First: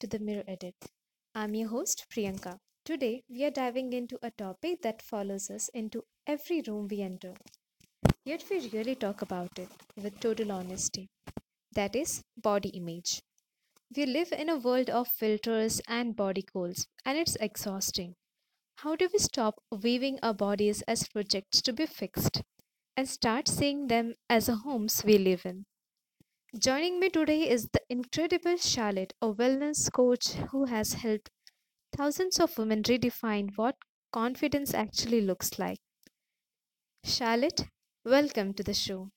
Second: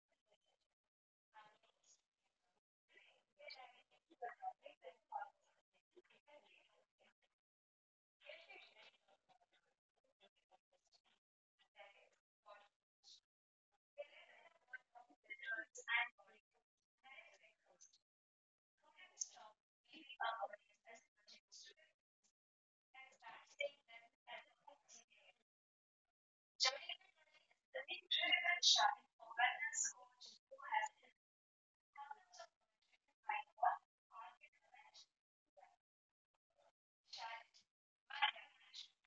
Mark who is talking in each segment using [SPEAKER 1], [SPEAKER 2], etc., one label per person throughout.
[SPEAKER 1] to the Mirror Edit. I'm your host, Priyanka. Today, we are diving into a topic that follows us into every room we enter, yet we really talk about it with total honesty that is, body image. We live in a world of filters and body goals, and it's exhausting. How do we stop viewing our bodies as projects to be fixed and start seeing them as the homes we live in? Joining me today is the incredible Charlotte, a wellness coach who has helped thousands of women redefine what confidence actually looks like. Charlotte, welcome to the show.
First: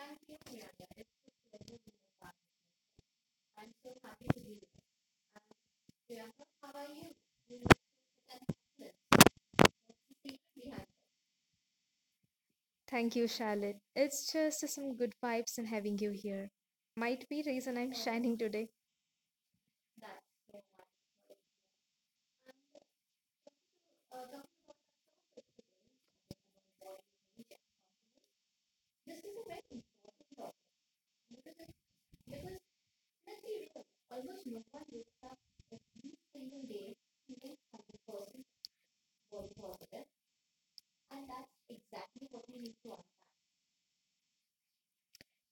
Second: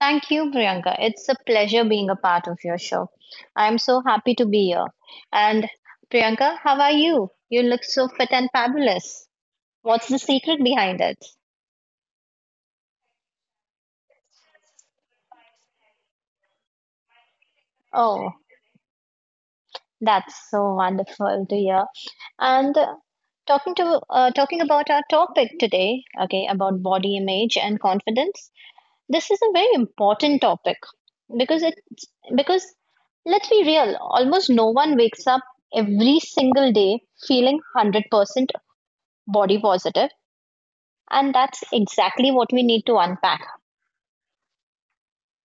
[SPEAKER 2] Thank you, Priyanka. It's a pleasure being a part of your show. I'm so happy to be here. And Priyanka, how are you? You look so fit and fabulous. What's the secret behind it?
[SPEAKER 1] Thank you, Charlotte. It's just some good vibes in having you here. Might be reason I'm
[SPEAKER 2] Oh,
[SPEAKER 1] shining today.
[SPEAKER 2] that's so wonderful to hear. And talking to talking about our topic today, okay, about body image and confidence. This is a very important topic because it's because let's be real, almost no one wakes up every single day feeling 100% body positive, and that's exactly what we need to unpack.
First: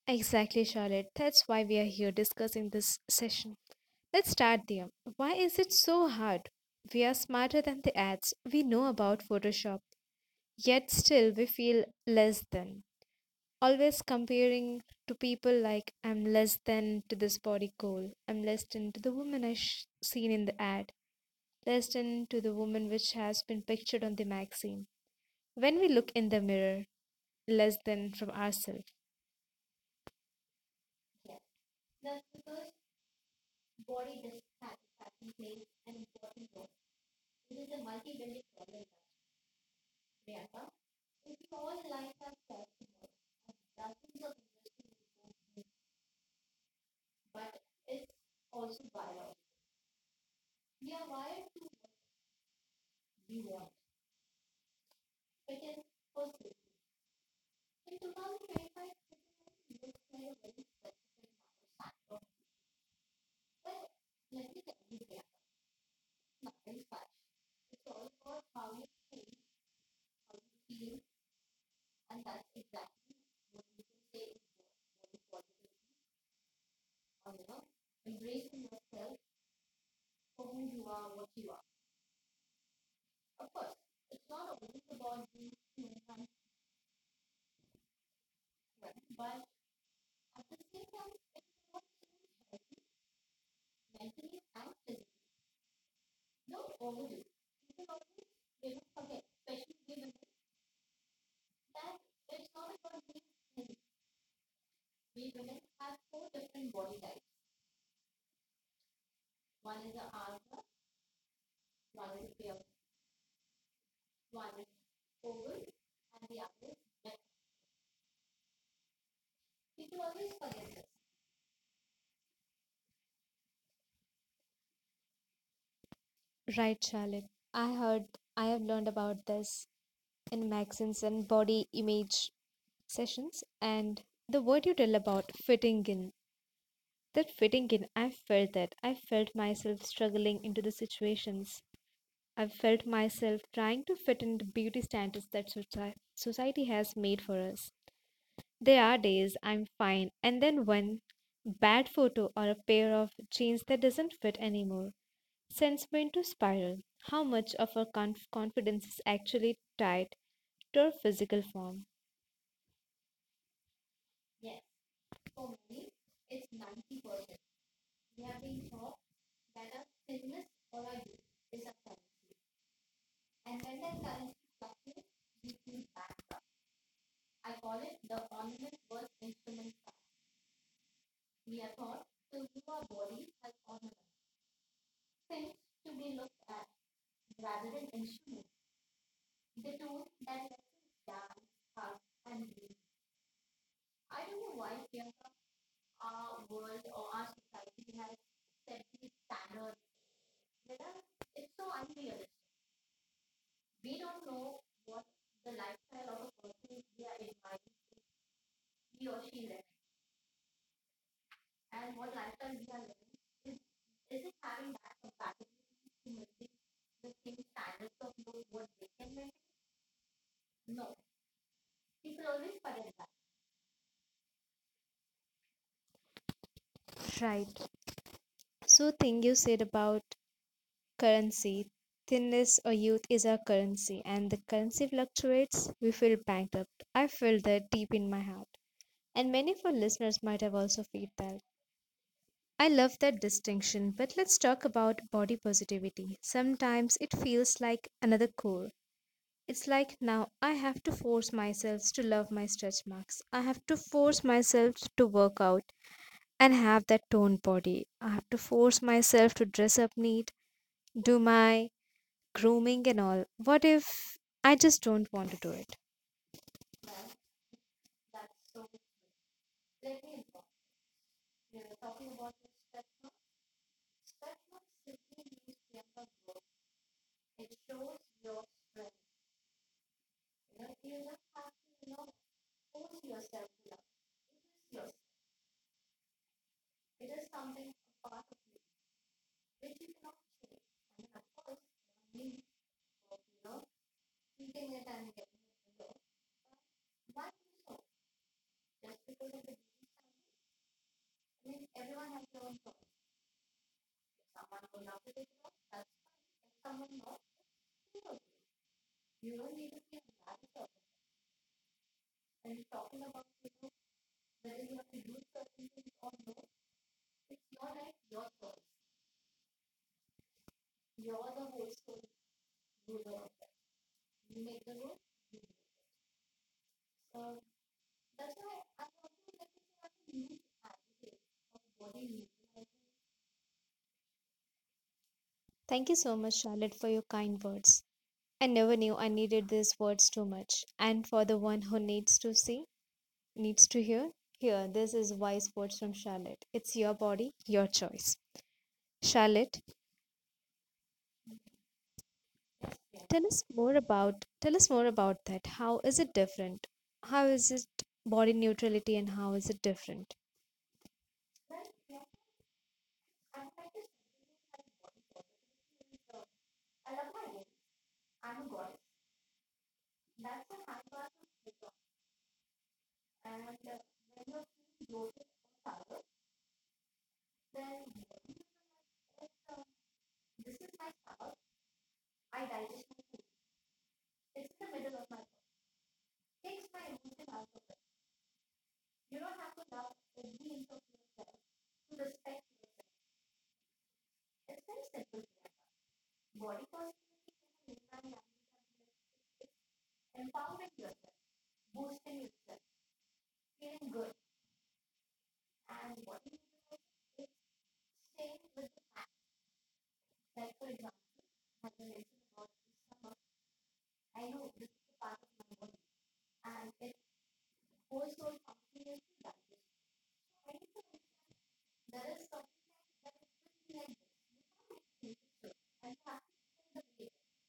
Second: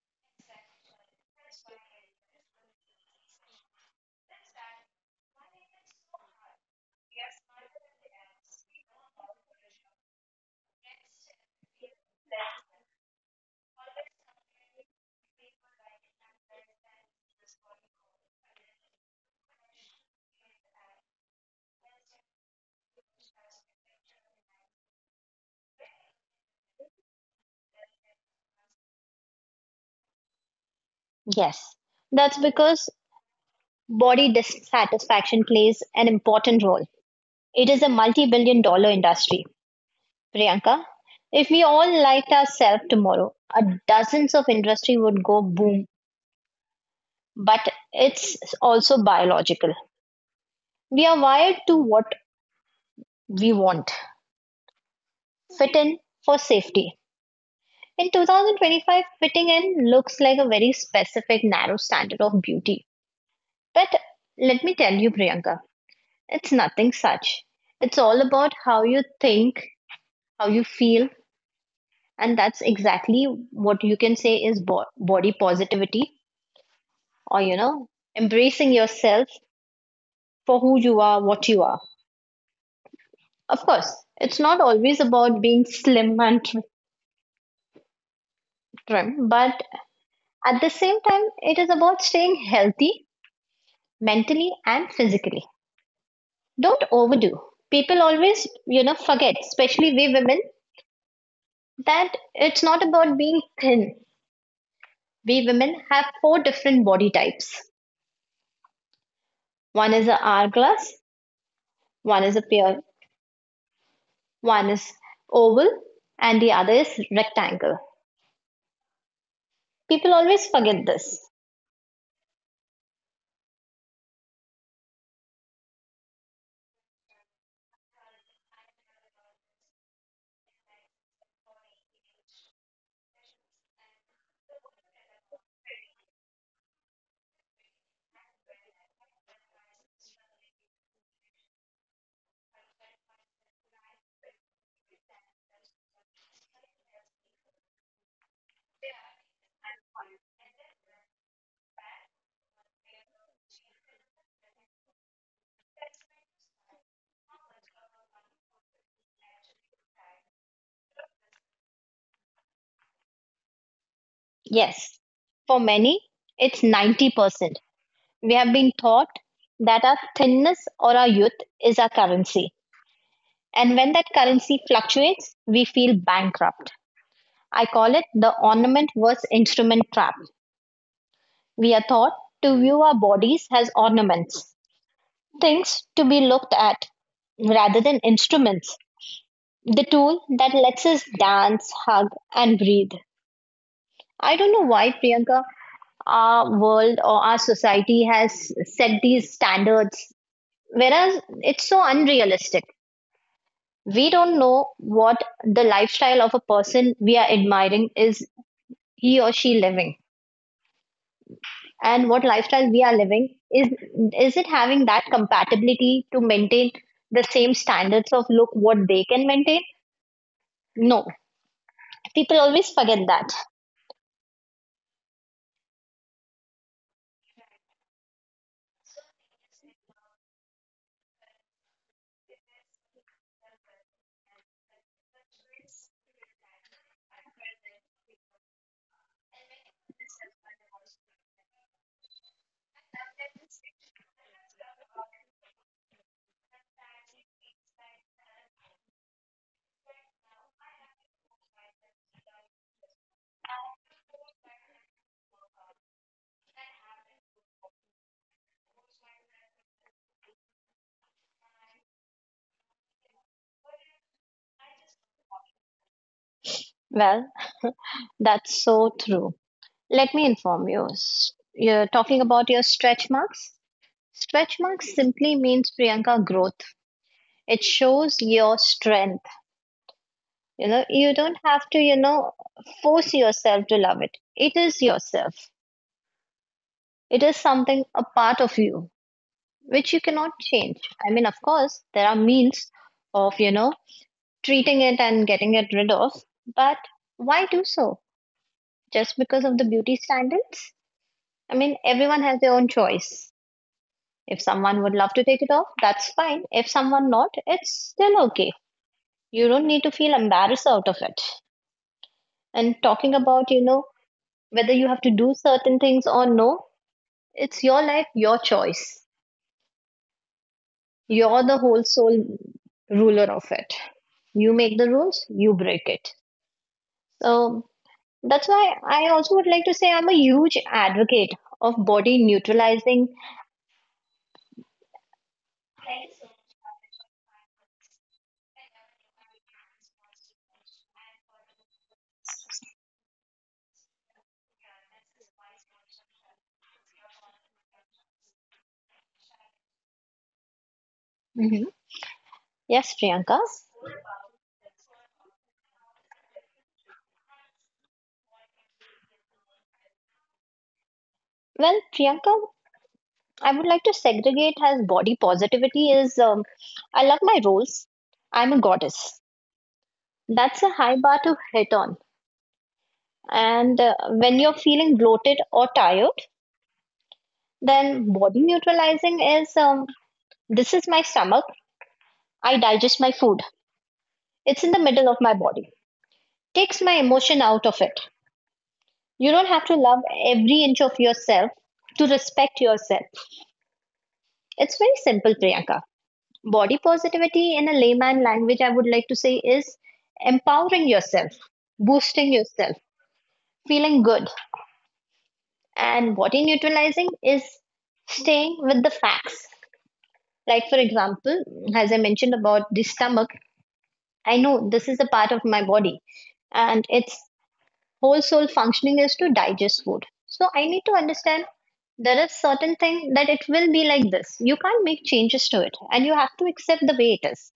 [SPEAKER 1] Exactly, Charlotte. That's why we are here discussing this session. Let's start there. Why is it so hard? We are smarter than the ads we know about Photoshop. Yet still we feel less than. Always comparing to people like I'm less than to this body goal. I'm less than to the woman I seen in the ad. Less than to the woman which has been pictured on the magazine. When we look in the mirror, less than from ourselves.
[SPEAKER 2] Yes, that's because body dissatisfaction plays an important role. It is a multi billion-dollar industry. Priyanka, if we all liked ourselves tomorrow, a dozens of industry would go boom, but it's also biological. We are wired to what we want fit in for safety. In 2025, fitting in looks like a very specific, narrow standard of beauty. But let me tell you, Priyanka, it's nothing such. It's all about how you think, how you feel, and that's exactly what you can say is body positivity or, you know, embracing yourself for who you are, what you are. Of course, it's not always about being slim and trim, but at the same time, it is about staying healthy mentally and physically. Don't overdo. People always, you know, forget, especially we women, that it's not about being thin. We women have four different body types. One is a hourglass, one is a pear, one is oval, and the other is rectangle. People always forget this.
[SPEAKER 1] Right, Charlotte. I heard I have learned about this in magazines and body image sessions and the word you tell about fitting in. That fitting in, I felt that. I felt myself struggling into the situations. I felt myself trying to fit in the beauty standards that society has made for us. There are days I'm fine, and then one bad photo or a pair of jeans that doesn't fit anymore sends me into spiral. How much of our confidence is actually tied to our physical form?
[SPEAKER 2] Yes, for many, it's 90%. We have been taught that our thinness or our youth is our currency. And when that currency fluctuates, we feel bankrupt. I call it the ornament versus instrument trap. We are taught to view our bodies as ornaments, things to be looked at rather than instruments, the tool that lets us dance, hug, and breathe. I don't know why, Priyanka, our world or our society has set these standards, whereas it's so unrealistic. We don't know what the lifestyle of a person we are admiring is he or she living and what lifestyle we are living is it having that compatibility to maintain the same standards of look what they can maintain. No, people always forget that.
[SPEAKER 1] Right. So, thing you said about currency, thinness or youth is our currency and the currency fluctuates, we feel bankrupt. I feel that deep in my heart. And many of our listeners might have also felt that. I love that distinction, but let's talk about body positivity. Sometimes it feels like another core. It's like now I have to force myself to love my stretch marks. I have to force myself to work out and have that toned body. I have to force myself to dress up neat, do my grooming and all. What if I just don't want to do it?
[SPEAKER 2] Well, that's so true. Let me inform you, you're talking about your stretch marks. Stretch marks simply means, Priyanka, growth. It shows your strength. You know, you don't have to force yourself to love it. It is yourself. It is something, a part of you, which you cannot change. I mean, of course, there are means of treating it and getting it rid of, but why do so? Just because of the beauty standards? I mean, everyone has their own choice. If someone would love to take it off, that's fine. If someone not, it's still okay. You don't need to feel embarrassed out of it. And talking about, you know, whether you have to do certain things or no. It's your life, your choice. You're the whole soul ruler of it. You make the rules, you break it. So that's why I also would like to say I'm a huge advocate of body neutralizing.
[SPEAKER 1] Thank you so much, Charlotte, for your kind words. I never knew I needed these words too much. And for the one who needs to see, needs to hear, here, this is wise words from Charlotte. It's your body, your choice. Charlotte,
[SPEAKER 2] Mhm. Yes, Priyanka.
[SPEAKER 1] tell us more about that. How is it different? How is it body neutrality and how is it different?
[SPEAKER 2] Well, Priyanka, I would like to segregate as body positivity is I love my roles. I'm a goddess. That's a high bar to hit on. And when you're feeling bloated or tired, then body neutralizing is this is my stomach. I digest my food. It's in the middle of my body. Takes my emotion out of it. You don't have to love every inch of yourself to respect yourself. It's very simple, Priyanka. Body positivity in a layman language, I would like to say, is empowering yourself, boosting yourself, feeling good. And body neutralizing is staying with the facts. Like, for example, as I mentioned about the stomach, I know this is a part of my body and its whole soul functioning is to digest food. So I need to understand there is certain thing that it will be like this. You can't make changes to it and you have to accept the way it is.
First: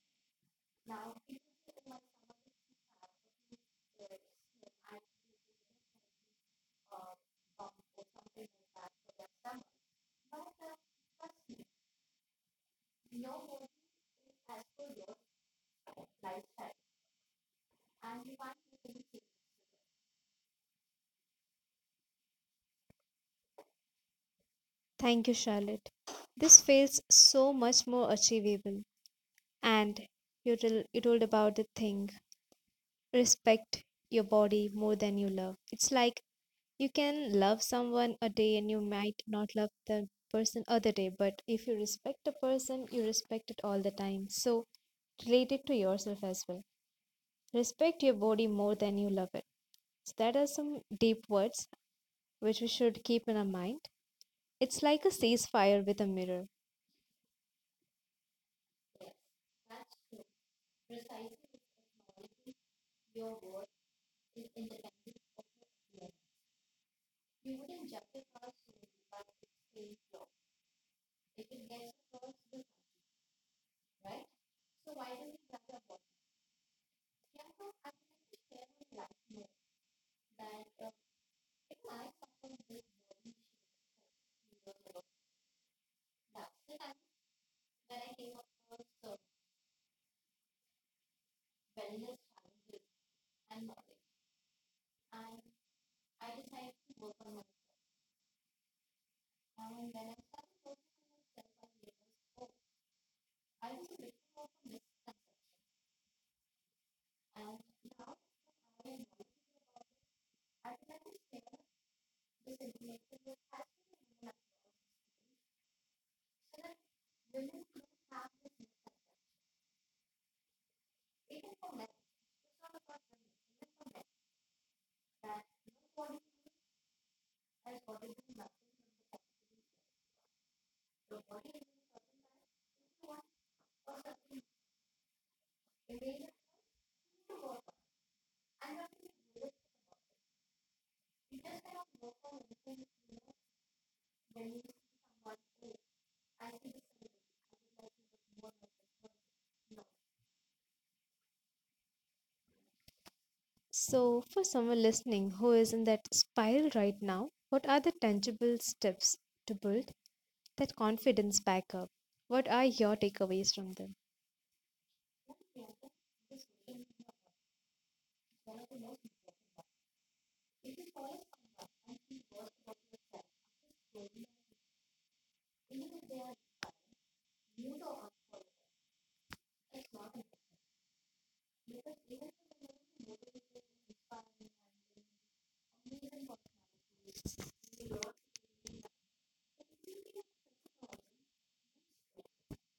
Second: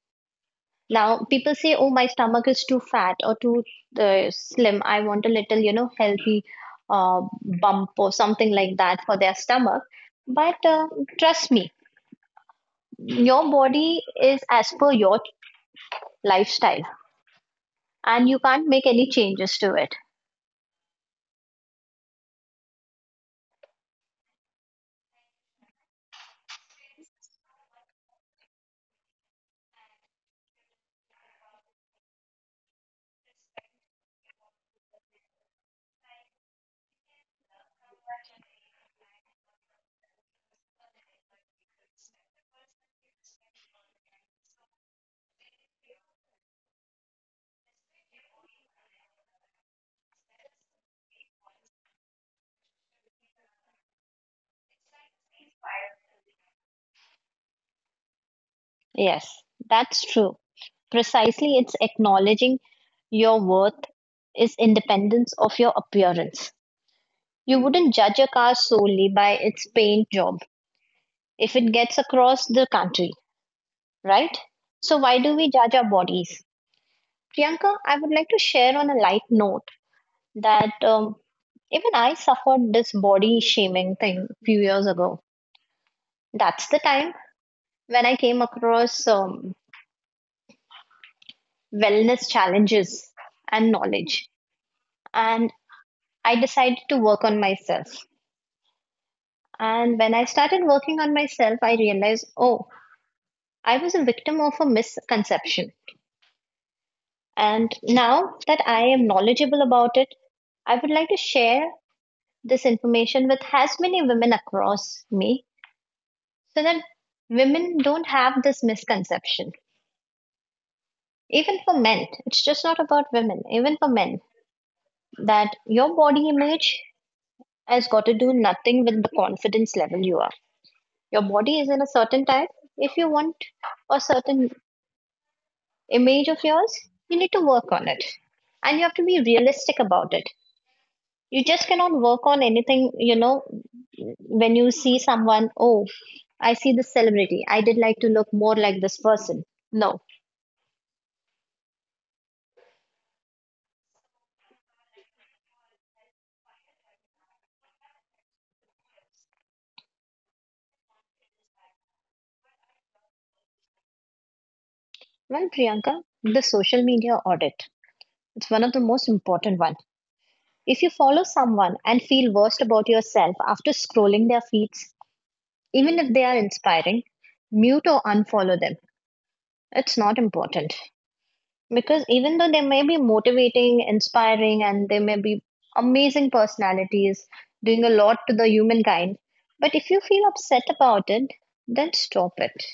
[SPEAKER 2] Now people say, oh, my stomach is too fat or too slim. I want a little, you know, healthy uh, bump or something like that for their stomach. But trust me, your body is as per your lifestyle and you can't make any changes to it.
[SPEAKER 1] Thank you, Charlotte. This feels so much more achievable. And you told about the thing respect your body more than you love. It's like you can love someone a day and you might not love the person other day, but if you respect a person, you respect it all the time. So relate it to yourself as well. Respect your body more than you love it. So that are some deep words which we should keep in our mind. It's like a ceasefire with a mirror.
[SPEAKER 2] Yes, that's true. Precisely, it's acknowledging your worth is independence of your appearance. You wouldn't judge a car solely by its paint job if it gets across the country, right? So why do we judge our bodies? Priyanka, I would like to share on a light note that even I suffered this body shaming thing a few years ago. That's the time when I came across wellness challenges and knowledge, and I decided to work on myself. And when I started working on myself, I realized, oh, I was a victim of a misconception. And now that I am knowledgeable about it, I would like to share this information with as many women across me so that women don't have this misconception. Even for men, it's just not about women, even for men, that your body image has got to do nothing with the confidence level you are. Your body is in a certain type. If you want a certain image of yours, you need to work on it. And you have to be realistic about it. You just cannot work on anything, you know, when you see someone, oh, I see this celebrity. I did like to look more like this person. No.
[SPEAKER 1] So, for someone listening who is in that spiral right now, what are the tangible steps to build that confidence back up? What are your takeaways from them?
[SPEAKER 2] Well, Priyanka, the social media audit. It's one of the most important one. If you follow someone and feel worst about yourself after scrolling their feeds, even if they are inspiring, mute or unfollow them. It's not important because even though they may be motivating, inspiring, and they may be amazing personalities doing a lot to the humankind, but if you feel upset about it, then stop it.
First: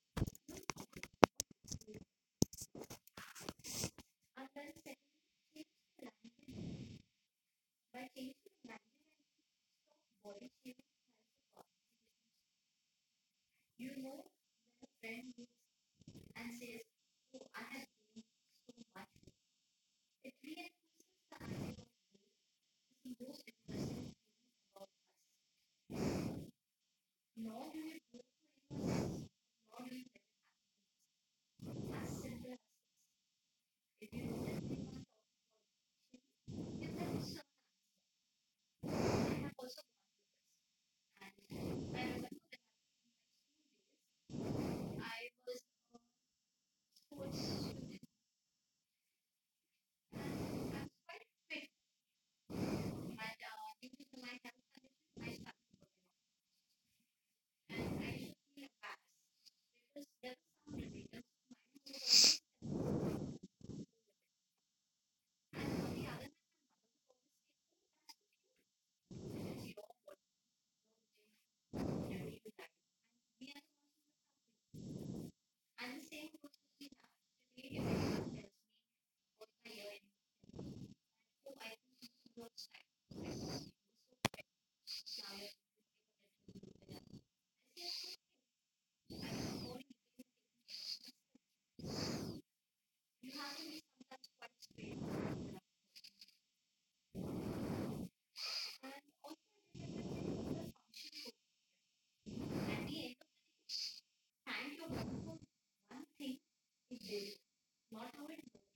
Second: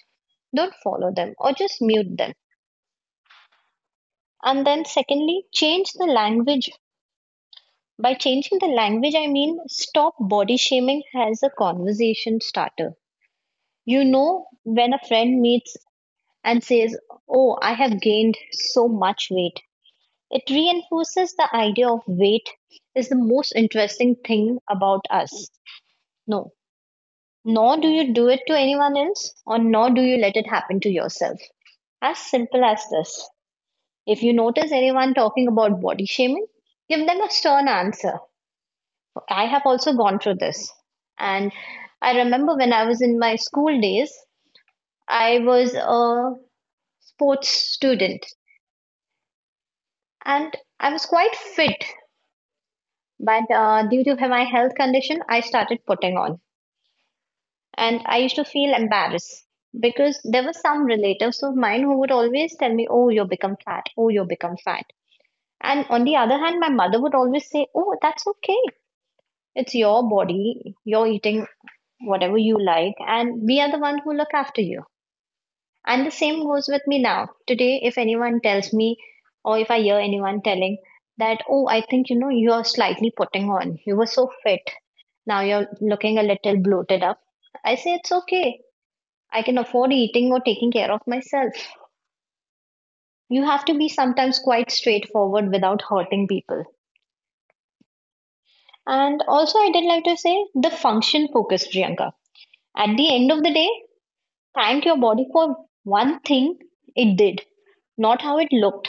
[SPEAKER 2] Don't follow them or just mute them. And then, secondly, change the language. By changing the language, I mean stop body shaming as a conversation starter. You know, when a friend meets and says, "Oh, I have gained so much weight," it reinforces the idea of weight is the most interesting thing about us. No, nor do you do it to anyone else, or nor do you let it happen to yourself. As simple as this. If you notice anyone talking about body shaming, give them a stern answer. I have also gone through this. And I remember when I was in my school days, I was a sports student and I was quite fit. But due to my health condition, I started putting on. And I used to feel embarrassed because there were some relatives of mine who would always tell me, "Oh, you've become fat. Oh, you've become fat." And on the other hand, my mother would always say, "Oh, that's okay. It's your body. You're eating whatever you like. And we are the one who look after you." And the same goes with me now. Today, if anyone tells me, or if I hear anyone telling that, oh, I think you know, you are slightly putting on, you were so fit, now you're looking a little bloated up. I say, it's okay. I can afford eating or taking care of myself. You have to be sometimes quite straightforward without hurting people. And also, I did like to say the function focus, Priyanka. At the end of the day, thank your body for one thing it did, not how it looked.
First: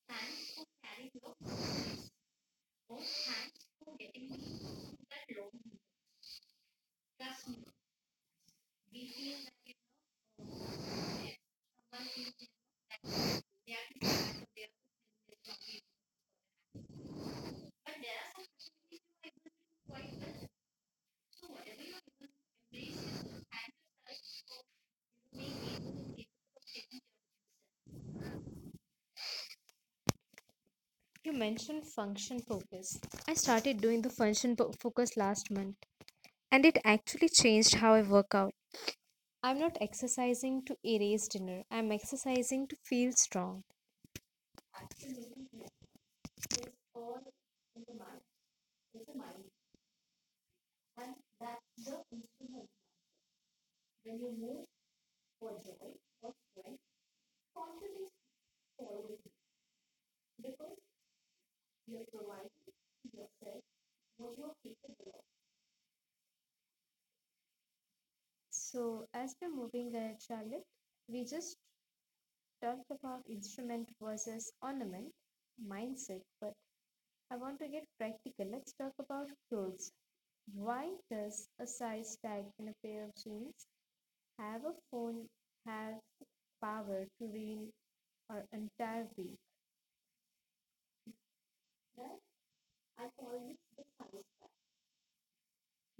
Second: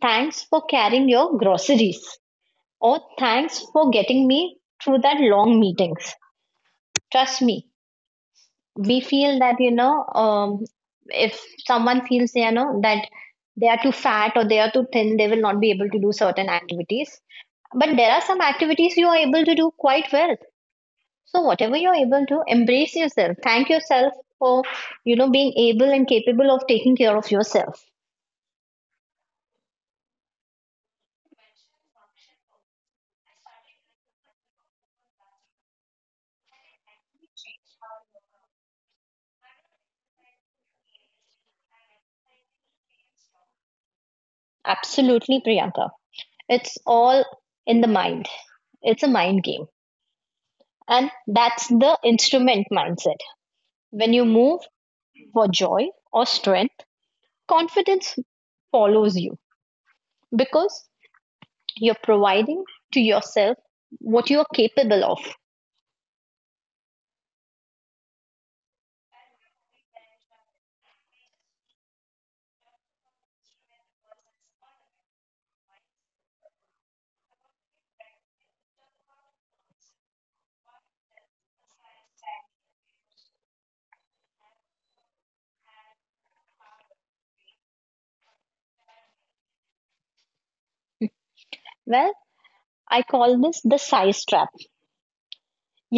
[SPEAKER 2] Thanks for carrying your groceries. Or thanks for getting me through that long meetings. Trust me, we feel that. If someone feels that they are too fat or they are too thin, they will not be able to do certain activities. But there are some activities you are able to do quite well. So whatever you're able to, embrace yourself. Thank yourself for, you know, being able and capable of taking care of yourself.
[SPEAKER 1] You mentioned function focus. I started doing the function focus last month, and it actually changed how I work out. I'm not exercising to erase dinner, I'm exercising to feel strong.
[SPEAKER 2] Absolutely, Priyanka. It's all in the mind. It's a mind game. And that's the instrument mindset. When you move for joy or strength, confidence follows you because you're providing to yourself what you are capable of.
[SPEAKER 1] So, as we're moving ahead, Charlotte, we just talked about instrument versus ornament mindset, but I want to get practical. Let's talk about clothes. Why does a size tag in a pair of jeans have a phone have the power to ruin our entire week?
[SPEAKER 2] Well,
[SPEAKER 1] Well,
[SPEAKER 2] I
[SPEAKER 1] I call
[SPEAKER 2] call
[SPEAKER 1] it
[SPEAKER 2] this the
[SPEAKER 1] the
[SPEAKER 2] size
[SPEAKER 1] size.
[SPEAKER 2] trap.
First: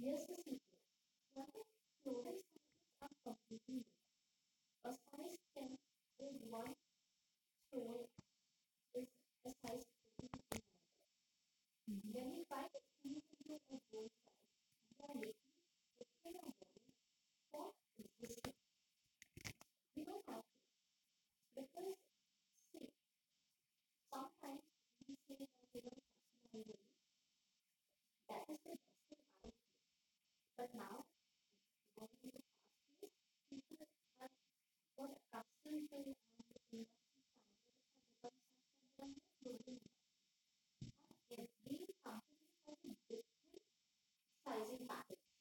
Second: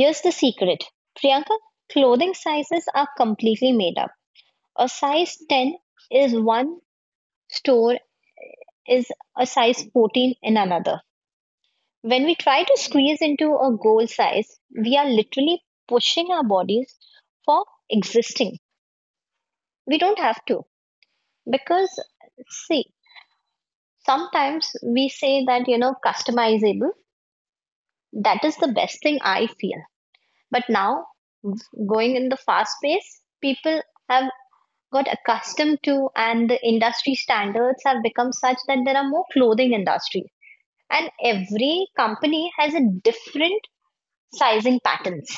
[SPEAKER 1] Here's
[SPEAKER 2] the
[SPEAKER 1] the secret.
[SPEAKER 2] secret,
[SPEAKER 1] One
[SPEAKER 2] Priyanka,
[SPEAKER 1] is
[SPEAKER 2] clothing
[SPEAKER 1] clothing
[SPEAKER 2] sizes
[SPEAKER 1] are
[SPEAKER 2] are
[SPEAKER 1] from
[SPEAKER 2] completely made up. A
[SPEAKER 1] a
[SPEAKER 2] size
[SPEAKER 1] size 10
[SPEAKER 2] 10 is
[SPEAKER 1] is one.
[SPEAKER 2] one store, is a size 14 in another. When we try to squeeze into a goal size, we are literally pushing our bodies for existing. We don't have to because, see, sometimes we say that, you know, customizable, that is the best thing I feel. But now, going in the fast pace, people have got accustomed to, and the industry standards have become such that there are more clothing industry. And every company has a different sizing patterns.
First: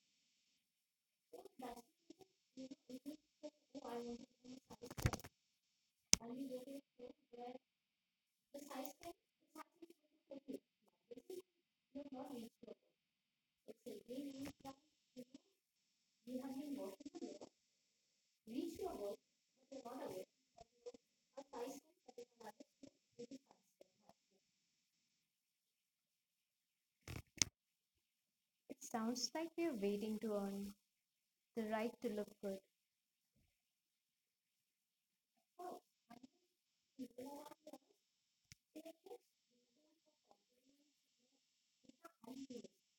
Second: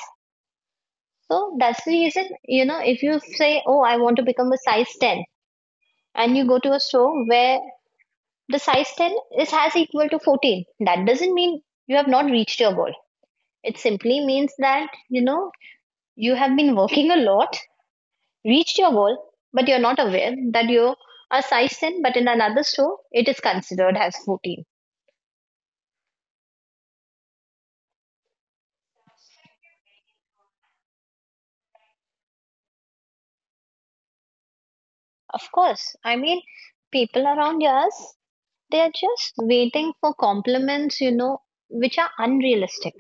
[SPEAKER 2] So that's the reason, if you say, oh, I want to become a size 10, and you go to a store where the size 10 is has equal to 14, that doesn't mean you have not reached your goal. It simply means that, you have been working a lot, reached your goal, but you're not aware that you are size 10, but in another store, it is considered as 14.
[SPEAKER 1] It sounds like we're waiting to earn the right to look good.
[SPEAKER 2] Of course, I mean, people around us, they are just waiting for compliments, which are unrealistic.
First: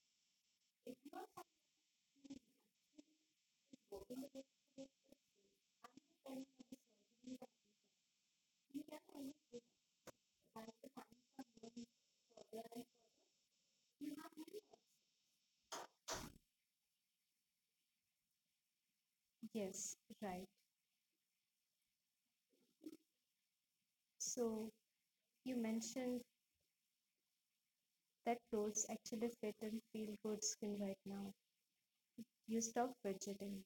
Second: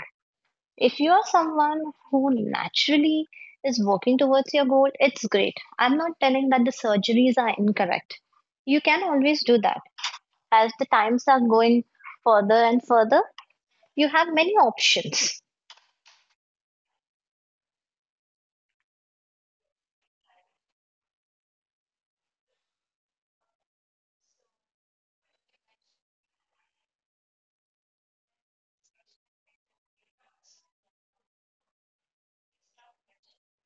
[SPEAKER 2] If you are someone who naturally is working towards your goal, it's great. I'm not telling that the surgeries are incorrect. You can always do that. As the times are going further and further, you have many options.
[SPEAKER 1] Yes, right. So you mentioned that clothes actually fit and feel good skill right now. You stop fidgeting.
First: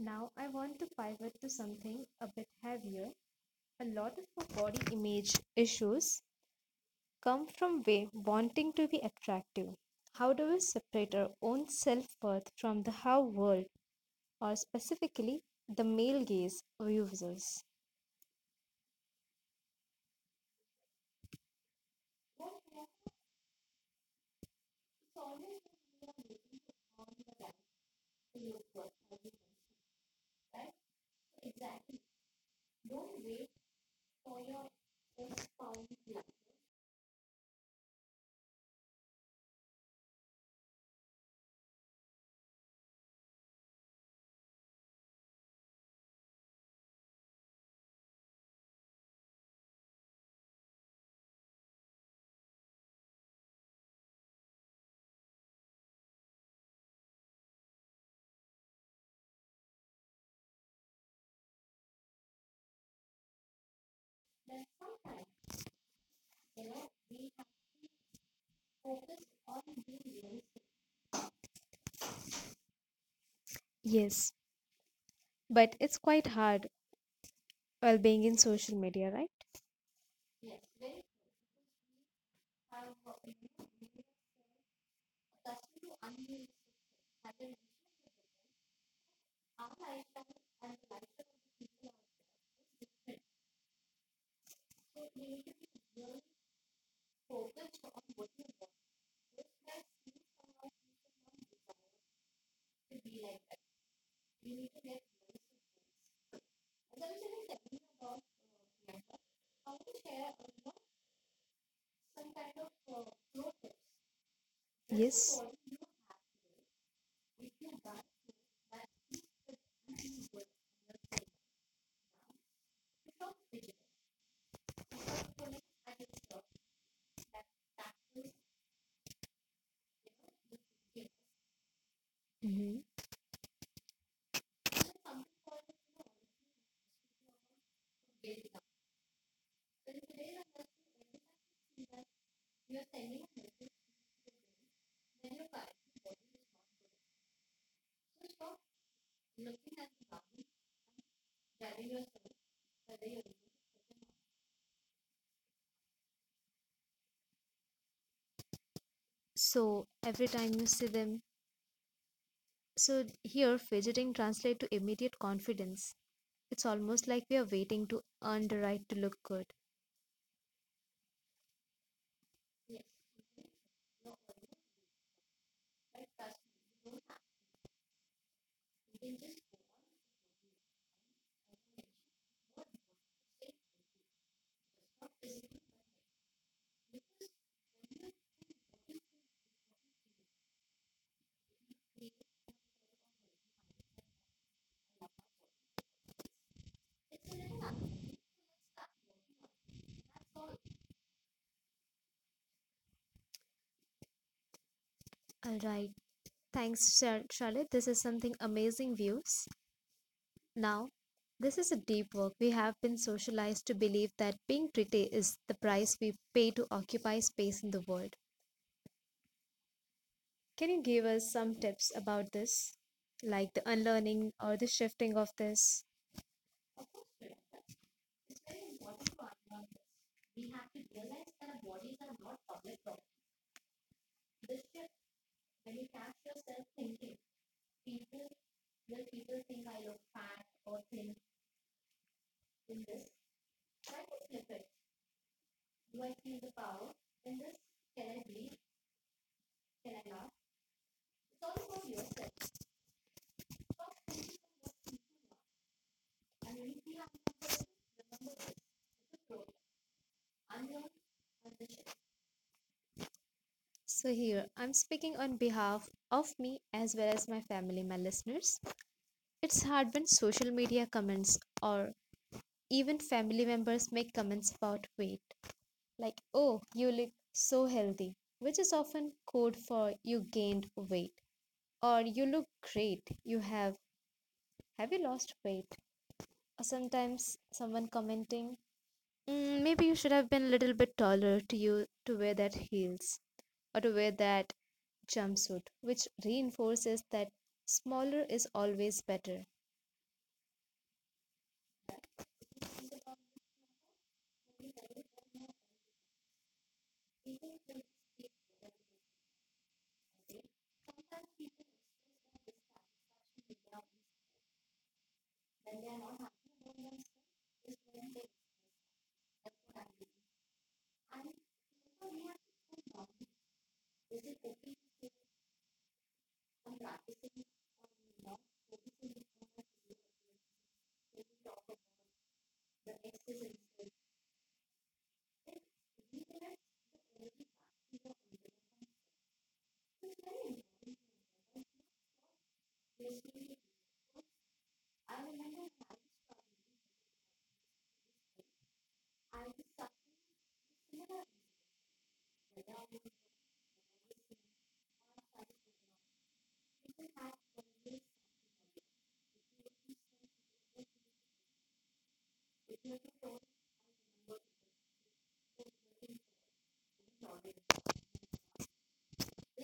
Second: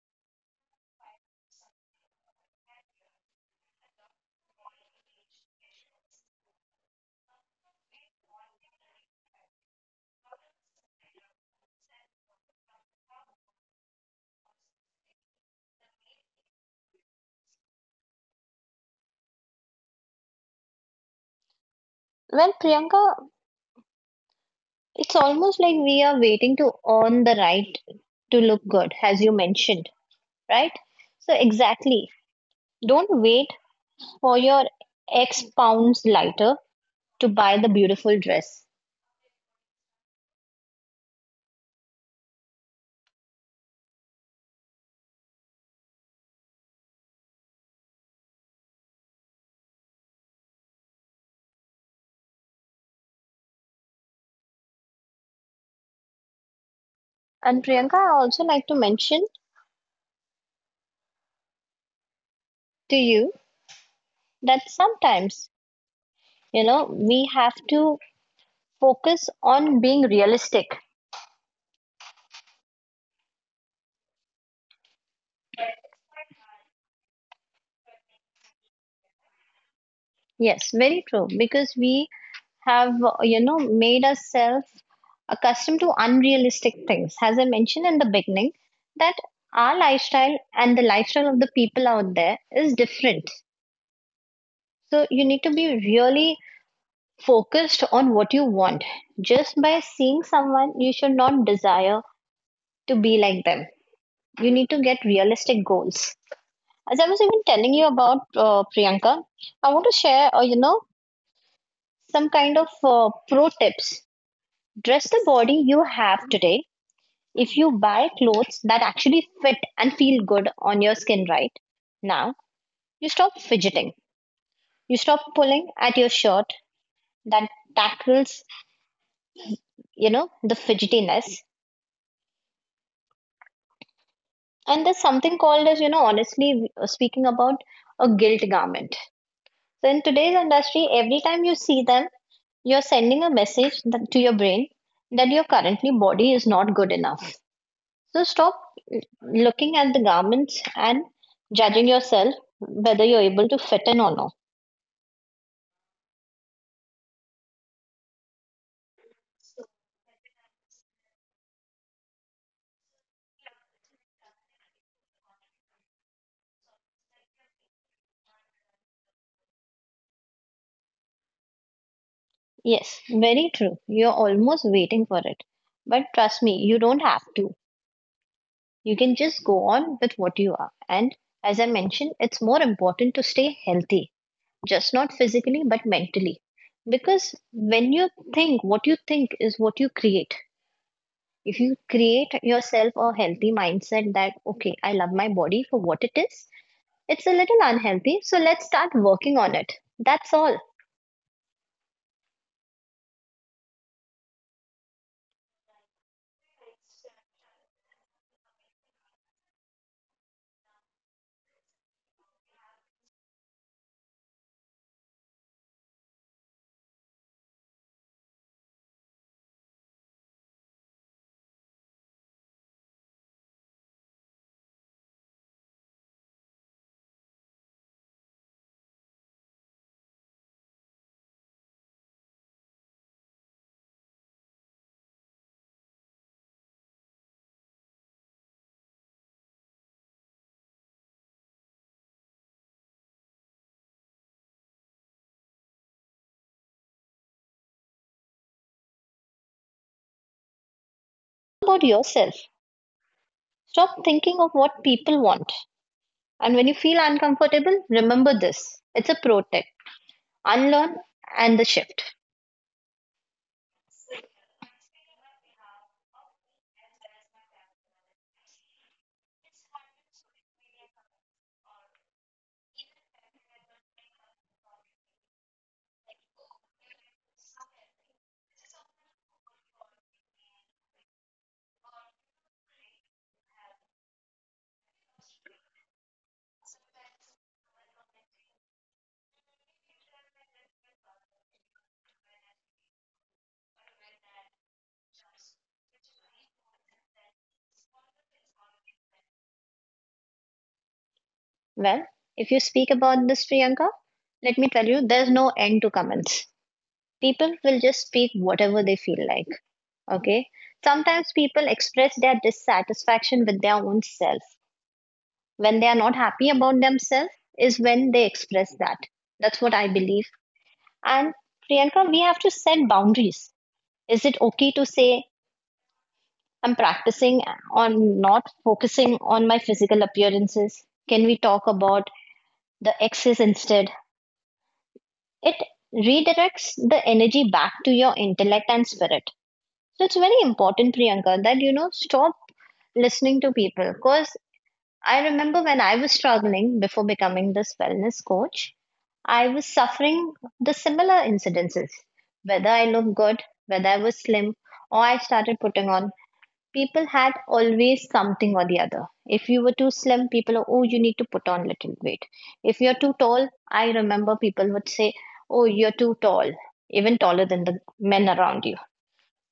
[SPEAKER 1] Now I want to pivot to something a bit heavier. A lot of our body image issues come from way wanting to be attractive. How do we separate our own self worth from the how world or specifically the male gaze views us?
[SPEAKER 2] Well, Priyanka, it's almost like we are waiting to earn the right to look good, as you mentioned, right? So, exactly. Don't wait for your X pounds lighter to buy the beautiful dress. And Priyanka, I also like to mention to you that sometimes, we have to focus on being realistic.
[SPEAKER 1] Yes, but it's quite hard while being in social media, right?
[SPEAKER 2] Yes, very true. Because we have, made ourselves accustomed to unrealistic things. As I mentioned in the beginning, that our lifestyle and the lifestyle of the people out there is different. So you need to be really focused on what you want. Just by seeing someone, you should not desire to be like them. You need to get realistic goals. As I was even telling you about Priyanka, I want to share, some kind of pro tips. Dress the
[SPEAKER 1] Yes.
[SPEAKER 2] body you have today. If you buy clothes that actually fit and feel good on your skin right now, you stop fidgeting. You stop pulling at your shirt that tackles, the fidgetiness.
[SPEAKER 1] hmm
[SPEAKER 2] And there's something called as, honestly speaking about a guilt garment. So in today's industry, every time you see them, you're sending a message that, to your brain that your currently body is not good enough. So stop looking at the garments and judging yourself whether you're able to fit in or not.
[SPEAKER 1] So every time you see them, so here, fidgeting translates to immediate confidence. It's almost like we are waiting to earn the right to look good.
[SPEAKER 2] Yes, very true. You're almost waiting for it. But trust me, you don't have to. You can just go on with what you are. And as I mentioned, it's more important to stay healthy, just not physically but mentally, because when you think, what you think is what you create. If you create yourself a healthy mindset that okay, I love my body for what it is, it's a little unhealthy, so let's start working on it, that's all.
[SPEAKER 1] All right. Thanks, Charlotte. This is something amazing views. Now, this is a deep work. We have been socialized to believe that being pretty is the price we pay to occupy space in the world. Can you give us some tips about this, like the unlearning or the shifting of this?
[SPEAKER 2] About yourself, stop thinking of what people want, and when you feel uncomfortable, remember this. It's a protect, unlearn, and the shift.
[SPEAKER 1] So, here I'm speaking on behalf of me as well as my family, my listeners. It's hard when social media comments or even family members make comments about weight, like, oh, you look so healthy, which is often code for you gained weight, or you look great, have you lost weight? Or sometimes someone commenting, "Mm, maybe you should have been a little bit taller to you to wear that heels or to wear that jumpsuit," which reinforces that smaller is always better.
[SPEAKER 2] Well, if you speak about this, Priyanka, let me tell you there's no end to comments. People will just speak whatever they feel like. Okay. Sometimes people express their dissatisfaction with their own self. When they are not happy about themselves is when they express that. That's what I believe. And Priyanka, we have to set boundaries. Is it okay to say, I'm practicing on not focusing on my physical appearances? Can we talk about the exes instead? It redirects the energy back to your intellect and spirit. So it's very important, Priyanka, that stop listening to people. Because I remember when I was struggling before becoming this wellness coach, I was suffering the similar incidences. Whether I looked good, whether I was slim, or I started putting on, people had always something or the other. If you were too slim, people are, oh, you need to put on little weight. If you're too tall, I remember people would say, oh, you're too tall, even taller than the men around you.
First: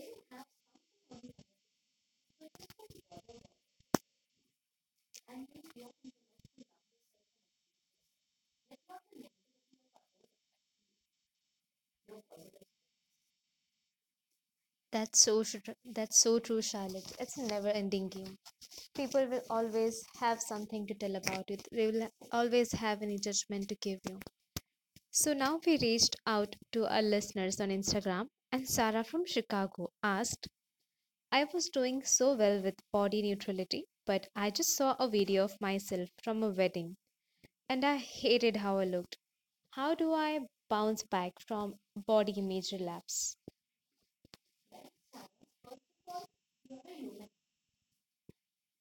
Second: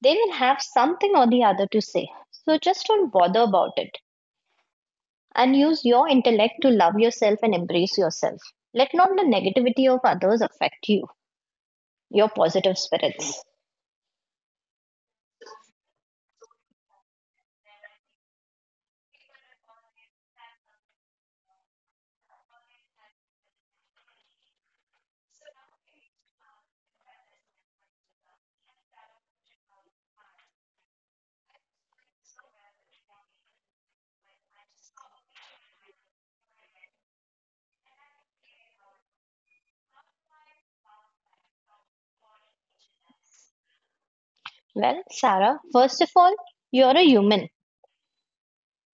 [SPEAKER 2] They will have something or the other to say. So just don't bother about it and use your intellect to love yourself and embrace yourself. Let not the negativity of others affect you, your positive spirits.
[SPEAKER 1] That's so true, Charlotte. It's a never-ending game. People will always have something to tell about it. They will always have any judgment to give you. So now we reached out to our listeners on Instagram, and Sarah from Chicago asked, "I was doing so well with body neutrality, but I just saw a video of myself from a wedding, and I hated how I looked. How do I bounce back from body image relapse?"
[SPEAKER 2] Well, Sarah, first of all, you're a human.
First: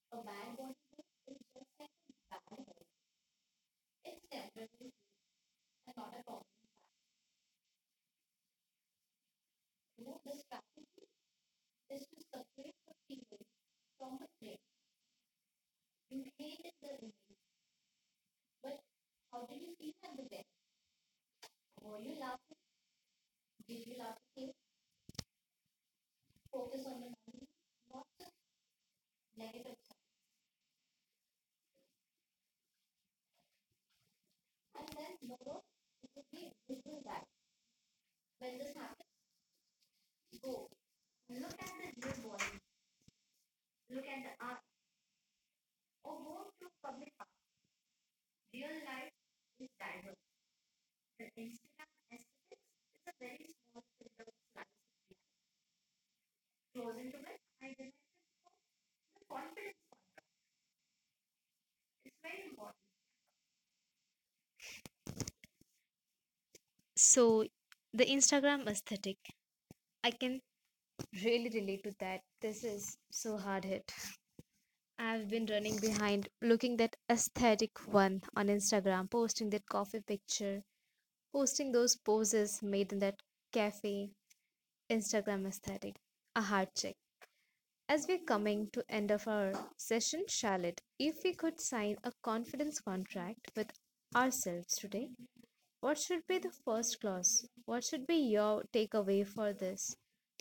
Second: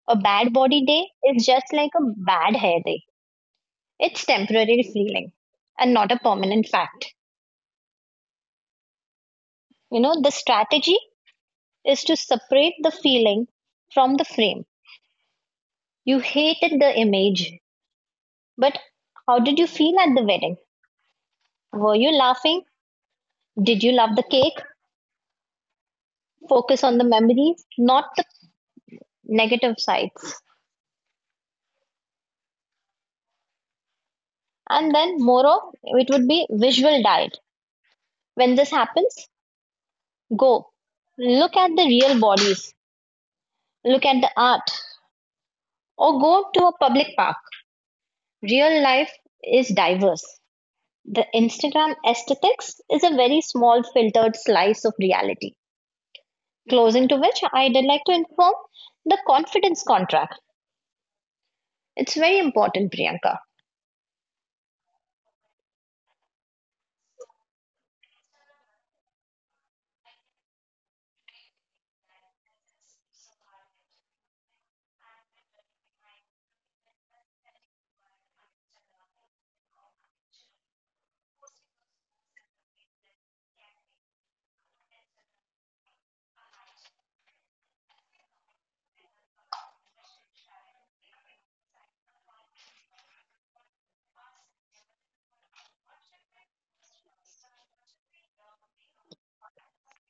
[SPEAKER 2] A bad body day is just like a bad hair day. It's temporary feeling and not a permanent fact. You know, the strategy is to separate the feeling from the frame. You hated the image, but how did you feel at the wedding? Were you laughing? Did you love the cake? Focus on the memories, not the negative sides. And then, moreover, it would be visual diet. When this happens, go look at the real bodies, look at the art, or go to a public park. Real life is diverse. The Instagram aesthetics is a very small filtered slice of reality. Closing to which, I'd like to inform the confidence contract. It's very important, Priyanka.
[SPEAKER 1] So the Instagram aesthetic, I can really relate to that. This is so hard hit. I've been running behind, looking that aesthetic one on Instagram, posting that coffee picture, posting those poses made in that cafe Instagram aesthetic. A heart check. As we're coming to end of our session, Charlotte, if we could sign a confidence contract with ourselves today, what should be the first clause? What should be your takeaway for this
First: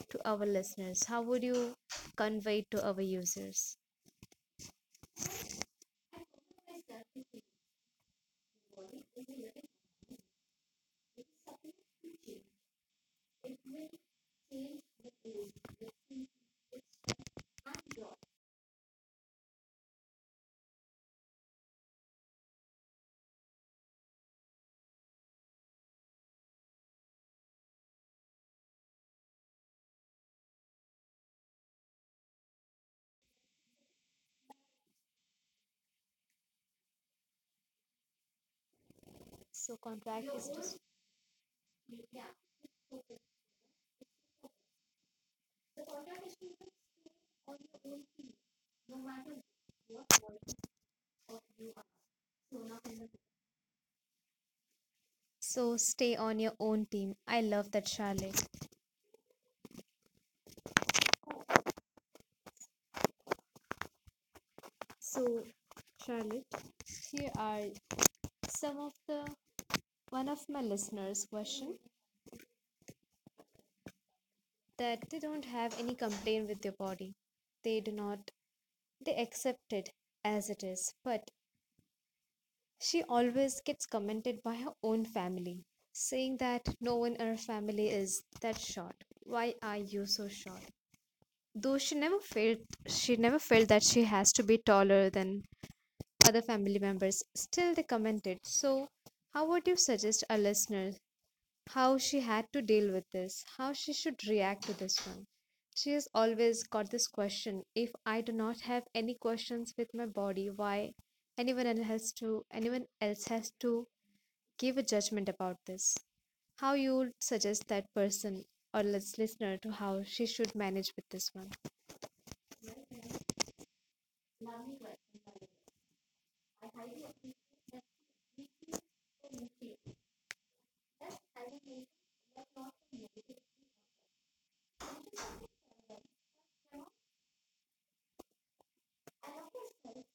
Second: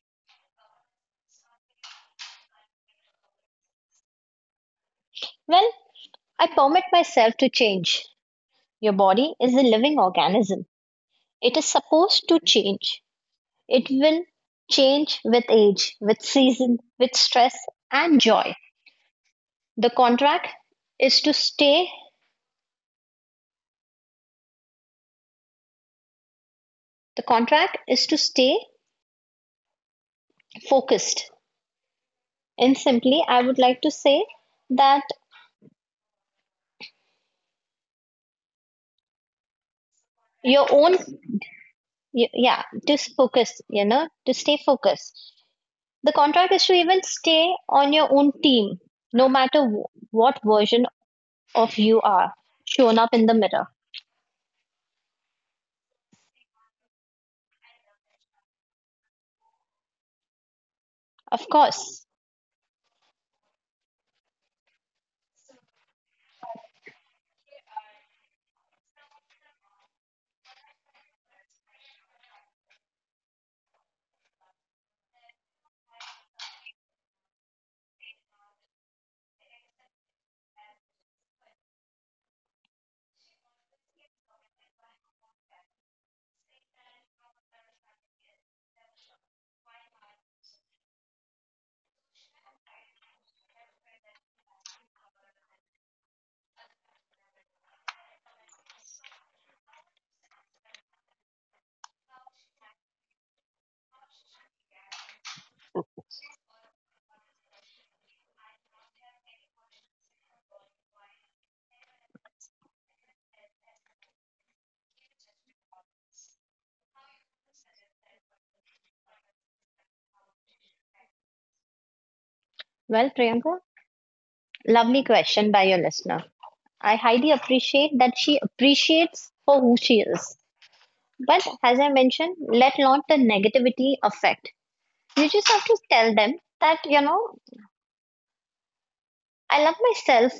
[SPEAKER 1] to our listeners? How would you convey it to our users?
[SPEAKER 2] Well, I permit myself to change, your body is a living organism. It is supposed to change. It will change with age, with season, with stress and joy. The contract is to stay, the contract is to stay focused. And simply I would like to say that
[SPEAKER 1] So contract
[SPEAKER 2] your
[SPEAKER 1] is to.
[SPEAKER 2] own, yeah, just focus, to stay focused. The contract is to even stay on your own team, no matter what version of you are shown up in the mirror.
[SPEAKER 1] So stay on your own team. I love that, Charlotte.
[SPEAKER 2] Of course.
[SPEAKER 1] So, Charlotte, here are some of the one of my listeners' question that they don't have any complaint with their body. They do not they accept it as it is, but she always gets commented by her own family, saying that no one in her family is that short. Why are you so short? Though she never felt that she has to be taller than other family members, still they commented. So how would you suggest our listeners how she had to deal with this? How she should react to this one?
[SPEAKER 2] Well,
[SPEAKER 1] She has always got this question. If I do not have any questions with my body, why anyone else has to give a judgment about this. How you would suggest that person or let's listener to how she should manage with this one.
[SPEAKER 2] Priyanka, lovely question by your listener. I highly appreciate that she appreciates for who she is. But as I mentioned, let not the negativity affect. You just have to tell them that, I love myself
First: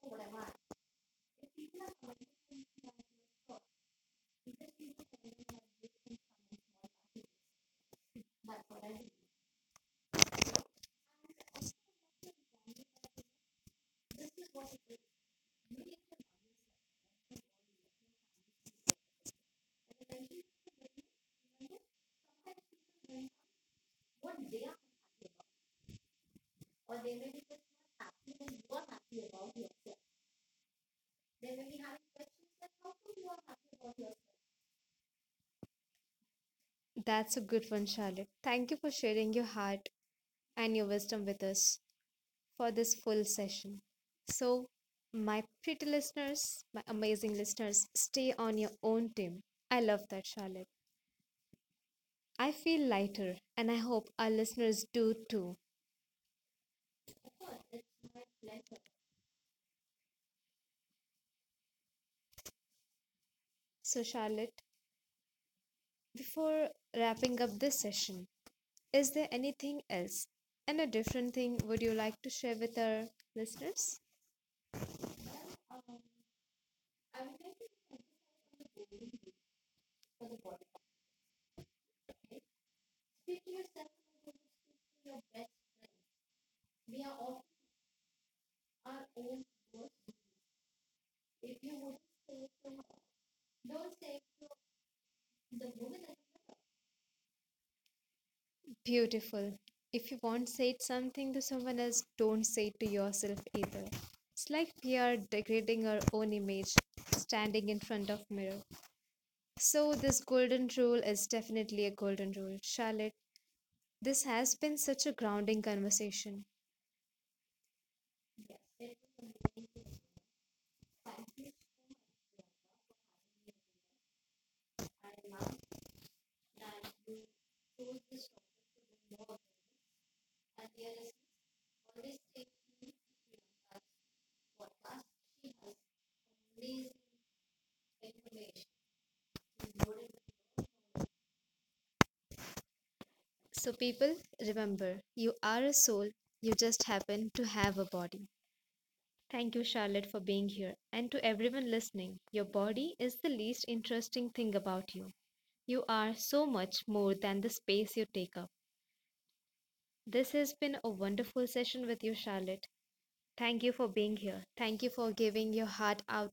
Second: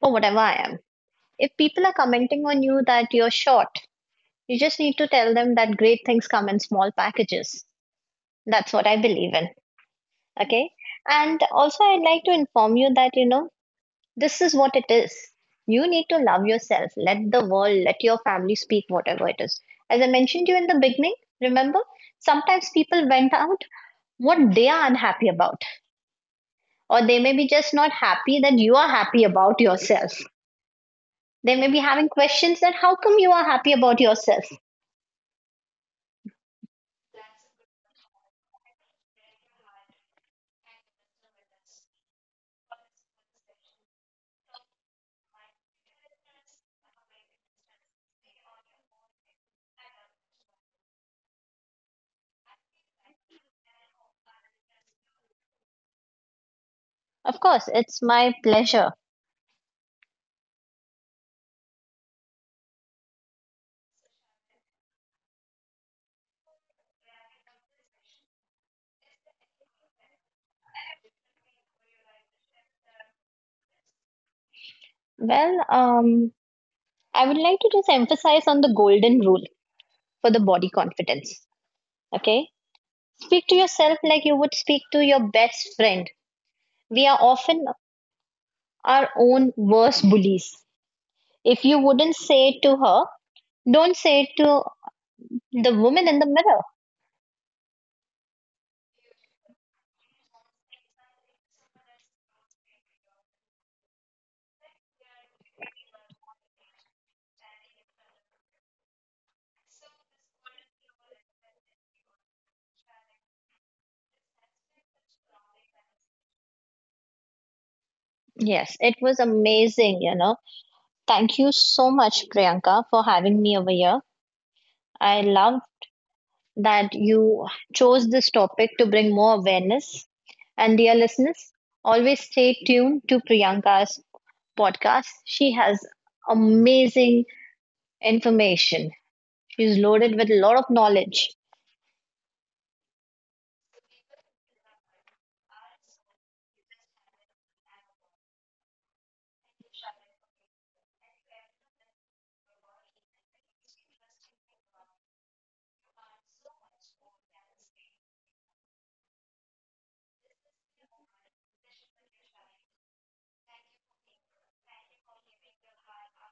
[SPEAKER 2] for whatever I am. If people are commenting on you that you're short, you just need to tell them that great things come in small packages. That's what I believe in. Okay. And also, I'd like to inform you that, this is what it is. You need to love yourself. Let the world, let your family speak whatever it is. As I mentioned to you in the beginning, remember, sometimes people vent out what they are unhappy about, or they may be just not happy that you are happy about yourself. They may be having questions that how come you are happy about yourself?
[SPEAKER 1] That's a good one, Charlotte. Thank you for sharing your heart and your wisdom with us for this full session. So, my pretty listeners, my amazing listeners, stay on your own team. I love that, Charlotte. I feel lighter, and I hope our listeners do too.
[SPEAKER 2] Of course, it's my pleasure.
[SPEAKER 1] So, Charlotte, before wrapping up this session, is there anything else and a different thing would you like to share with our listeners?
[SPEAKER 2] Well, I would like to just emphasize on the golden rule for the body confidence. Okay. Speak to yourself like you would speak to your best friend. We are often our own worst bullies. If you wouldn't say it to her, don't say it to the woman in the mirror.
[SPEAKER 1] Beautiful. If you won't say something to someone else, don't say it to yourself either. It's like we are degrading our own image standing in front of mirror. So this golden rule is definitely a golden rule. Charlotte, this has been such a grounding conversation.
[SPEAKER 2] Yes, it was amazing, you know. Thank you so much, Priyanka, for having me over here. I loved that you chose this topic to bring more awareness. And dear listeners, always stay tuned to Priyanka's podcast. She has amazing information. She's loaded with a lot of knowledge.
[SPEAKER 1] So people, remember, you are a soul, you just happen to have a body. Thank you, Charlotte, for being here. And to everyone listening, your body is the least interesting thing about you. You are so much more than the space you take up. This has been a wonderful session with you, Charlotte. Thank you for being here. Thank you for giving your heart out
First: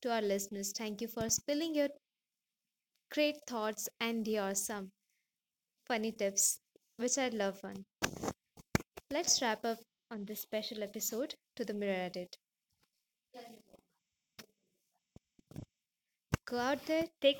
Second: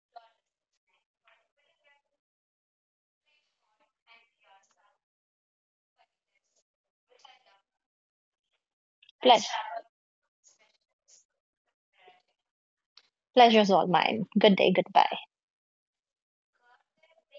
[SPEAKER 1] to our listeners. Thank you for spilling your great thoughts and your some funny tips, which I love one. Let's
[SPEAKER 2] Pleasure,
[SPEAKER 1] wrap up on this special episode to the Mirror Edit.
[SPEAKER 2] pleasure's all mine. Good day, goodbye.
[SPEAKER 1] Go out there, take